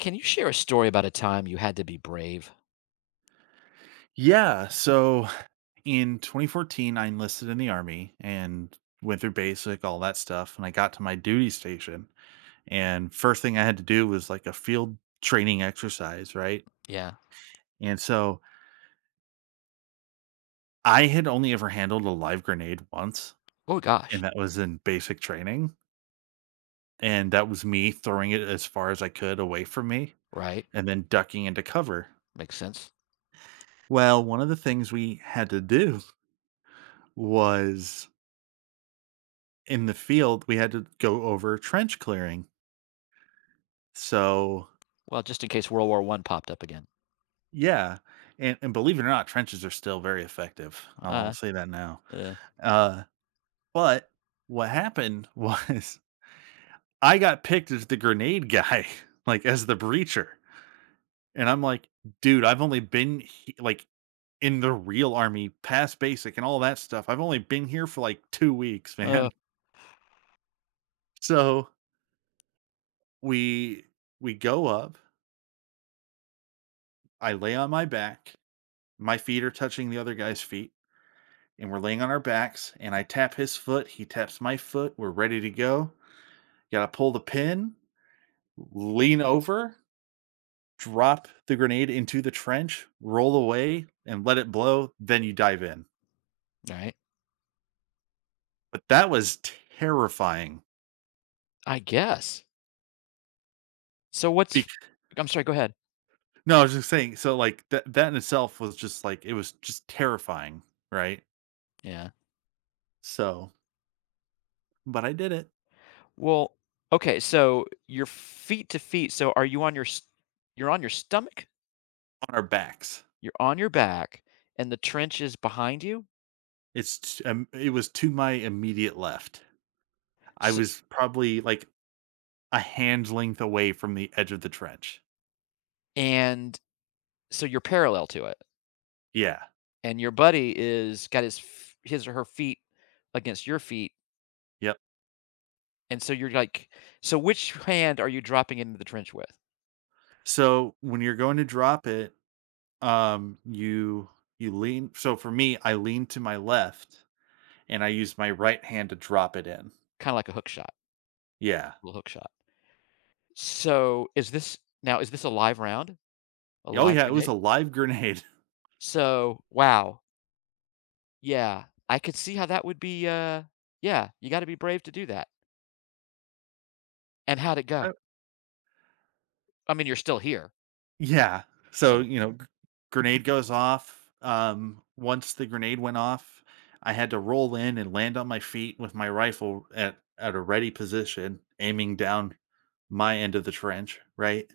Can you share a story about a time you had to be brave? Yeah. So in 2014, I enlisted in the army and went through basic, all that stuff. And I got to my duty station. And first thing I had to do was like a field training exercise, right? Yeah. And so I had only ever handled a live grenade once, Oh and gosh. that was in basic training. And that was me throwing it as far as I could away from me Right. and then ducking into cover. Makes sense. Well, one of the things we had to do was in the field, we had to go over trench clearing. So, Well, just in case World War One popped up again. yeah, and believe it or not, trenches are still very effective. I'll Uh, say that now. uh, Uh, but what happened was I got picked as the grenade guy, like, as the breacher, and I'm like, "Dude, I've only been he like, in the real army, past basic and all that stuff, I've only been here for, like, 2 weeks, uh. man." So, we we go up, I lay on my back, my feet are touching the other guy's feet, and we're laying on our backs and I tap his foot, he taps my foot, we're ready to go. Gotta pull the pin, lean over, drop the grenade into the trench, roll away, and let it blow, then you dive in. All right. But that was terrifying. I guess. So what's? Bec- I'm sorry, go ahead. no, I was just saying, so like that in itself was just like it was just terrifying, right? Yeah. So but I did it Well. Okay. So you're feet to feet. So are you on your? S- You're on your stomach. on our backs. You're on your back, and the trench is behind you. It was to my immediate left. I So, was probably like a hand length away from the edge of the trench. and so you're parallel to it, Yeah. and your buddy is got his his or her feet against your feet. Yep. And so you're like, so which hand are you dropping into the trench with? So when you're going to drop it, you lean. So for me, I lean to my left and I use my right hand to drop it in. Kinda like a hook shot, Yeah. little hook shot. So, is this now is this a live round? A Oh live yeah, it was grenade? a live grenade. So, wow, yeah, I could see how that would be, yeah, you gotta be brave to do that. And how'd it go? Uh, I mean, you're still here, yeah. So so you know, grenade goes off. Once the grenade went off, I had to roll in and land on my feet with my rifle at a ready position, aiming down my end of the trench. Right.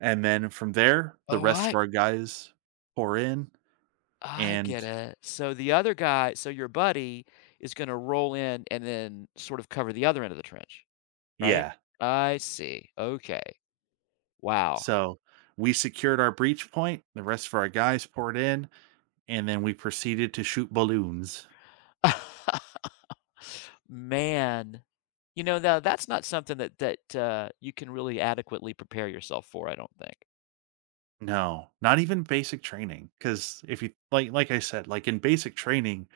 And then from there, the Oh, rest of I our guys pour in, I and get it. So the other guy, so your buddy is gonna roll in and then sort of cover the other end of the trench, right? yeah, I see, okay. Wow. so we secured our breach point, the rest of our guys poured in, and then we proceeded to shoot balloons. Man, you know, now that's not something that you can really adequately prepare yourself for, I don't think. No, not even basic training, because if you like I said, like in basic training,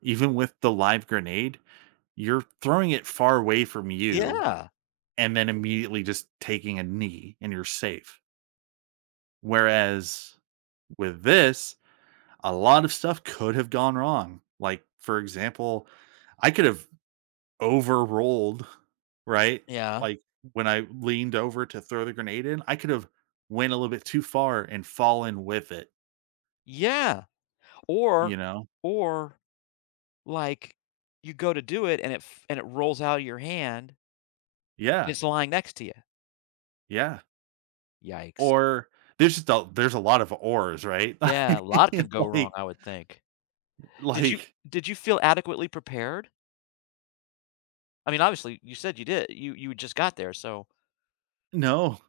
even with the live grenade, you're throwing it far away from you Yeah. and then immediately just taking a knee and you're safe. Whereas with this, a lot of stuff could have gone wrong. Like, for example, I could have overrolled, right? Yeah. Like when I leaned over to throw the grenade in, I could have went a little bit too far and fallen with it, Yeah. you Or know? or, like, you go to do it and it f and it rolls out of your hand and Yeah. it's lying next to you. Yeah. Yikes. Or there's a lot of ors, right? Yeah, a lot can go wrong, like I would think. Did you like did you feel adequately prepared? I mean, obviously, you said you did. You just got there, so no,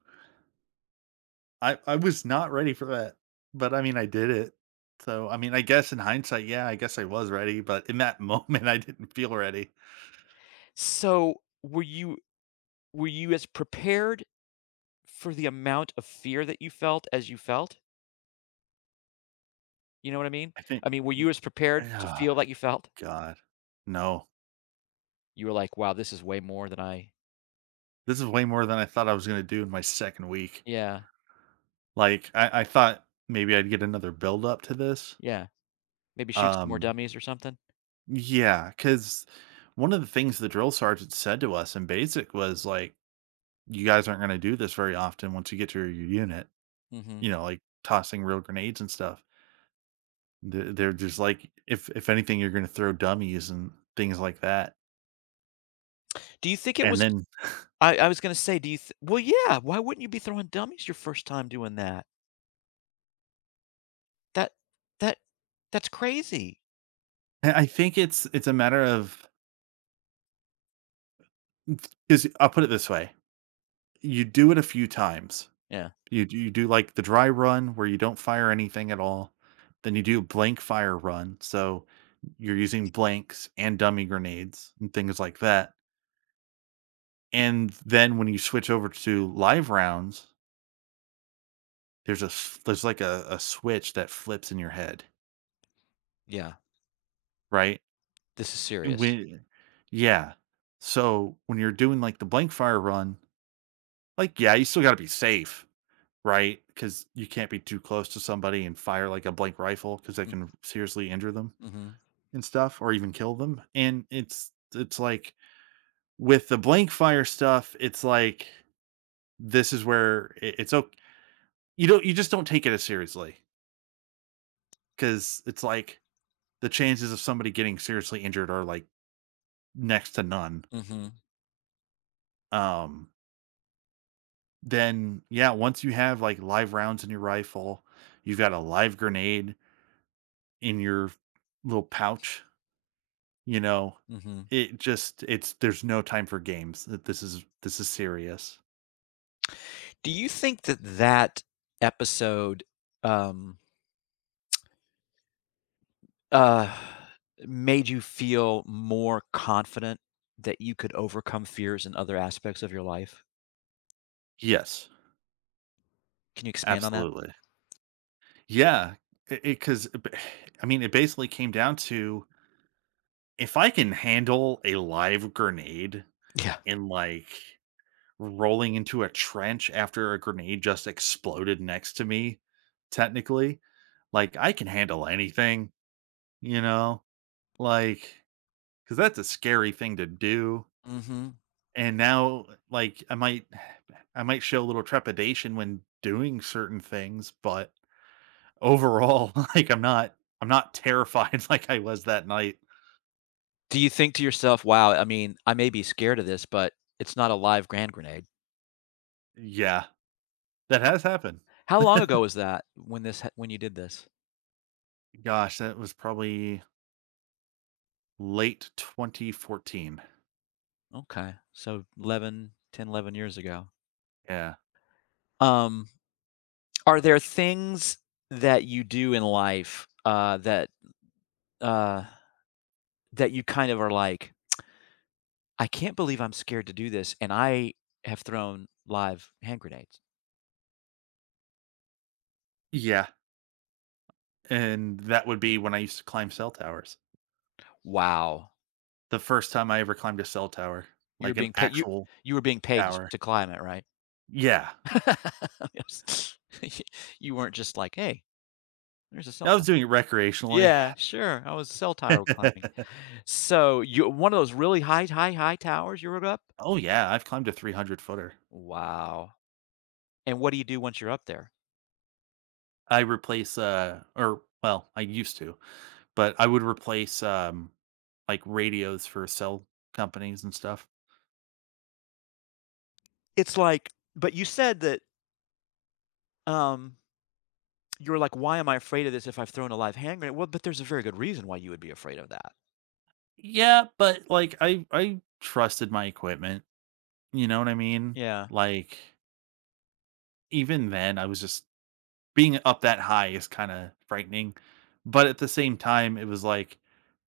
I was not ready for that. But I mean, I did it. So, I mean, I guess in hindsight, yeah, I guess I was ready, but in that moment I didn't feel ready. so were you were you as prepared for the amount of fear that you felt as you felt, you know what I mean? I think I mean, were mm, you as prepared to ah, feel like you felt? God. No. You were like, "Wow, this is way more than I." This is way more than I thought I was gonna do in my second week. Yeah, Like, I thought maybe I'd get another build up to this. yeah. Maybe shoot some more Um, dummies or something? yeah, cause one of the things the drill sergeant said to us in basic was like, "You guys aren't gonna do this very often once you get to your unit," Mhm. you know, like tossing real grenades and stuff. They're just like, if anything, you're gonna throw dummies and things like that. Do you think it And was then I was gonna say, do you th well, yeah, why wouldn't you be throwing dummies your first time doing that? That that that's crazy. I think it's a matter of 'cause I'll put it this way, you do it a few times. Yeah, You do, like, the dry run where you don't fire anything at all, then you do blank fire run, so you're using blanks and dummy grenades and things like that, and then when you switch over to live rounds, there's like a switch that flips in your head, yeah. right? This is serious. When yeah. So, when you're doing, like, the blank fire run, like, yeah, you still gotta be safe. Right, because you can't be too close to somebody and fire, like, a blank rifle, because that Mm, can seriously injure them mhm, and stuff or even kill them, and it's like, with the blank fire stuff, it's like, this is where I it's ok you just don't take it as seriously, because it's like, the chances of somebody getting seriously injured are, like, next to none, mhm, um, then, yeah, once you have, like, live rounds in your rifle, you've got a live grenade in your little pouch. You know, mhm. it just it's there's no time for games. This is serious. Do you think that episode, um Uh, made you feel more confident that you could overcome fears in other aspects of your life? Yes, Can you expand on that? absolutely. Yeah, because I mean, it basically came down to if I can handle a live grenade Yeah. and like rolling into a trench after a grenade just exploded next to me, technically, like I can handle anything, you know, like because that's a scary thing to do. Mhm. And now like I might I might show a little trepidation when doing certain things, but overall, like I'm not terrified like I was that night. Do you think to yourself, "Wow, I mean, I may be scared of this, but it's not a live grand grenade." Yeah, that has happened. How long ago was that when this ha when you did this? Gosh, that was probably late 2014. Okay. So 11, 10, 11 years ago. Yeah. Um, are there things that you do in life, uh, that you kind of are like, I can't believe I'm scared to do this, and I have thrown live hand grenades. Yeah, and that would be when I used to climb cell towers. Wow. The first time I ever climbed a cell tower, You were like an being paid you actual you were being paid tower. to climb it, right? Yeah. Yes. You weren't just like, "Hey, there's a cell I was tower." doing it recreationally. Yeah, sure. I was cell tower climbing. So, you one of those really high, high, high towers you were up? Oh, yeah, I've climbed a 300 footer. Wow. And what do you do once you're up there? I replace or well, I used to, but I would replace like radios for cell companies and stuff. It's like, but you said that, um, you were like, "Why am I afraid of this if I've thrown a live hand grenade?" Well, but there's a very good reason why you would be afraid of that. Yeah, but like I trusted my equipment, you know what I mean? Yeah. Like even then I was just being up that high is kind of frightening, but at the same time it was like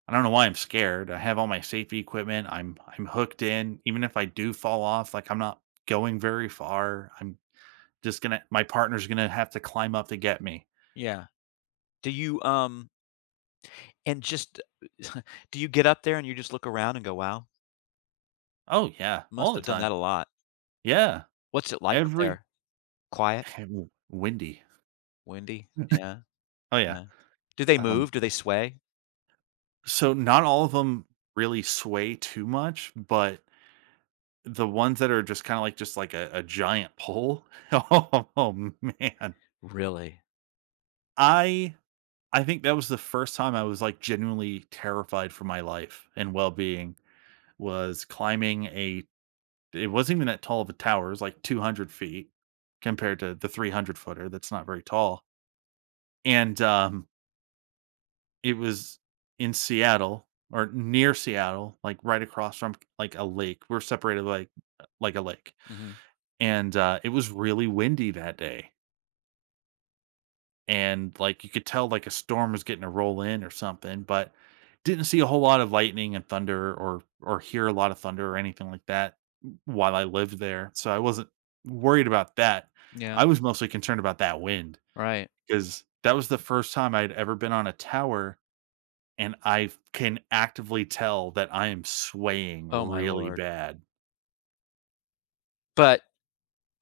I don't know why I'm scared. I have all my safety equipment. I'm hooked in. Even if I do fall off, like I'm not going very far. I'm just gonna my partner's gonna have to climb up to get me. Yeah. Do you, and just do you get up there and you just look around and go, "Wow, Oh yeah, all must the have done time. that a lot." Yeah, What's it like up every there? Quiet? windy. Windy? Yeah, Oh yeah. yeah. Do they Um, move? Do they sway? so not all of them really sway too much, but the ones that are just kind of like just like a giant pole. Oh man, Really? I I think that was the first time I was like genuinely terrified for my life and well being was climbing a it wasn't even that tall of a tower, it was like 200 feet compared to the 300 footer that's not very tall, and, it was in Seattle or near Seattle, like, right across from, like, a lake. We're separated, like a lake, Mhm. and, it was really windy that day, and like you could tell like a storm was getting to roll in or something, but didn't see a whole lot of lightning and thunder or hear a lot of thunder or anything like that while I lived there. So I wasn't worried about that. Yeah, I was mostly concerned about that wind right. because that was the first time I'd ever been on a tower and I can actively tell that I am swaying Oh my really lord. bad. But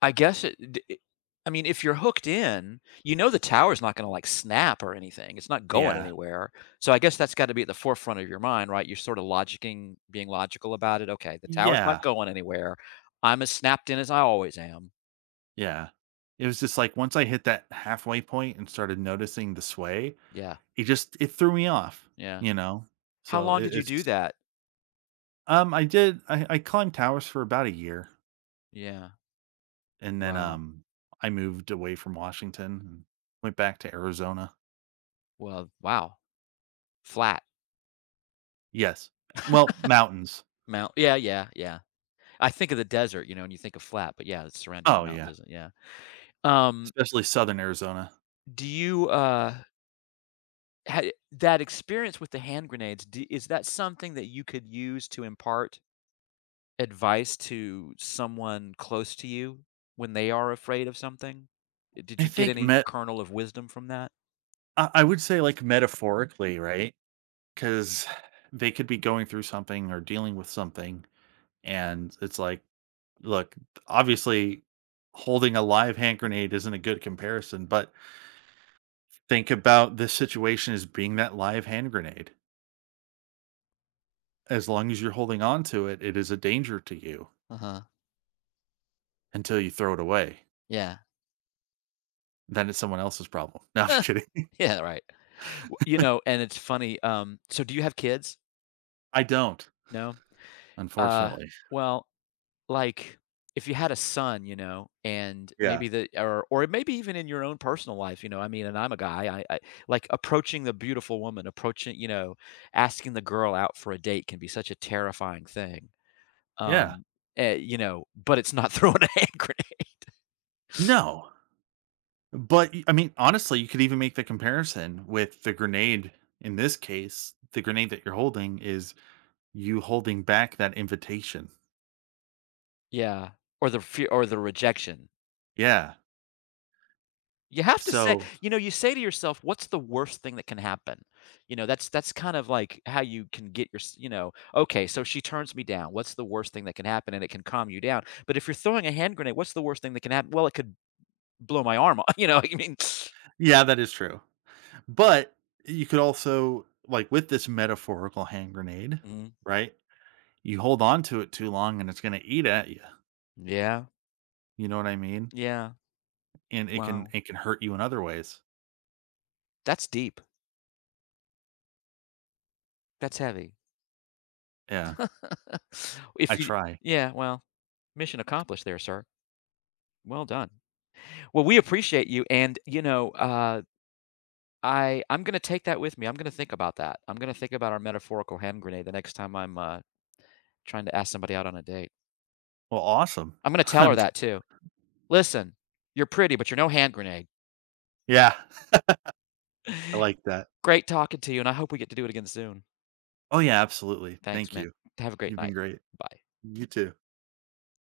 I guess it d it I mean, if you're hooked in, you know the tower's not gonna, like, snap or anything, it's not going Yeah. anywhere, so I guess that's gotta be at the forefront of your mind, right? You're sorta logicking being logical about it. "Okay, the tower's not Yeah. going anywhere. I'm as snapped in as I always am." Yeah. It was just like once I hit that halfway point and started noticing the sway, Yeah, It just it threw me off, yeah. you know? How So long it did you do it's that? I did I climbed towers for about a year, Yeah. and then, Wow. I moved away from Washington and went back to Arizona. Well, wow. Flat Yes. Well, mountains. mount yeah, yeah, yeah. I think of the desert, you know, and you think of flat, but yeah, it's surrounded with Oh, mountains, yeah, isn't it? Yeah. Um, especially Southern Arizona. do you, Ha that experience with the hand grenades, do is that something that you could use to impart advice to someone close to you when they are afraid of something? Did I you get think any met kernel of wisdom from that? I would say, like, metaphorically, right? Because they could be going through something or dealing with something, and it's like, look, obviously, holding a live hand grenade isn't a good comparison, but think about this situation as being that live hand grenade. As long as you're holding on to it, it is a danger to you Uh-huh. until you throw it away. Yeah. Then it's someone else's problem. No, I'm just kidding. Yeah, right. W you know, and it's funny, um, so do you have kids? I don't, No? Uh, unfortunately. well, like, if you had a son, you know, and Yeah. maybe the, or maybe even in your own personal life, you know, I mean, and I'm a guy, I like, approaching the beautiful woman, approaching, you know, asking the girl out for a date can be such a terrifying thing. Yeah. Um, eh, you know, but it's not throwing a hand grenade. No. I mean, honestly, you could even make the comparison with the grenade in this case. The grenade that you're holding is you holding back that invitation. Yeah, or the fear or the rejection. Yeah. You have to say, So, you know, you say to yourself, "What's the worst thing that can happen?" You know, that's kind of like how you can get your s you know, "Okay, so she turns me down. What's the worst thing that can happen?" And it can calm you down. But if you're throwing a hand grenade, what's the worst thing that can happen? "Well, it could blow my arm off." You know, I mean, yeah, that is true. But you could also, like with this metaphorical hand grenade, Mhm. right? You hold on to it too long and it's going to eat at you. Yeah. You know what I mean? Yeah. And Wow. it can hurt you in other ways. That's deep. That's heavy. Yeah, I If you try. yeah, well, mission accomplished there, sir. Well done. Well, we appreciate you, and, you know, I'm gonna take that with me. I'm gonna think about that. I'm gonna think about our metaphorical hand grenade the next time I'm, trying to ask somebody out on a date. Well, awesome. I'm gonna tell her I'm, that too. "Listen, you're pretty, but you're no hand grenade. yeah, I like that. Great talking to you, and I hope we get to do it again soon. Oh yeah, absolutely. Thanks, Thank man. you. Have a great You've been night. great. Bye." You too.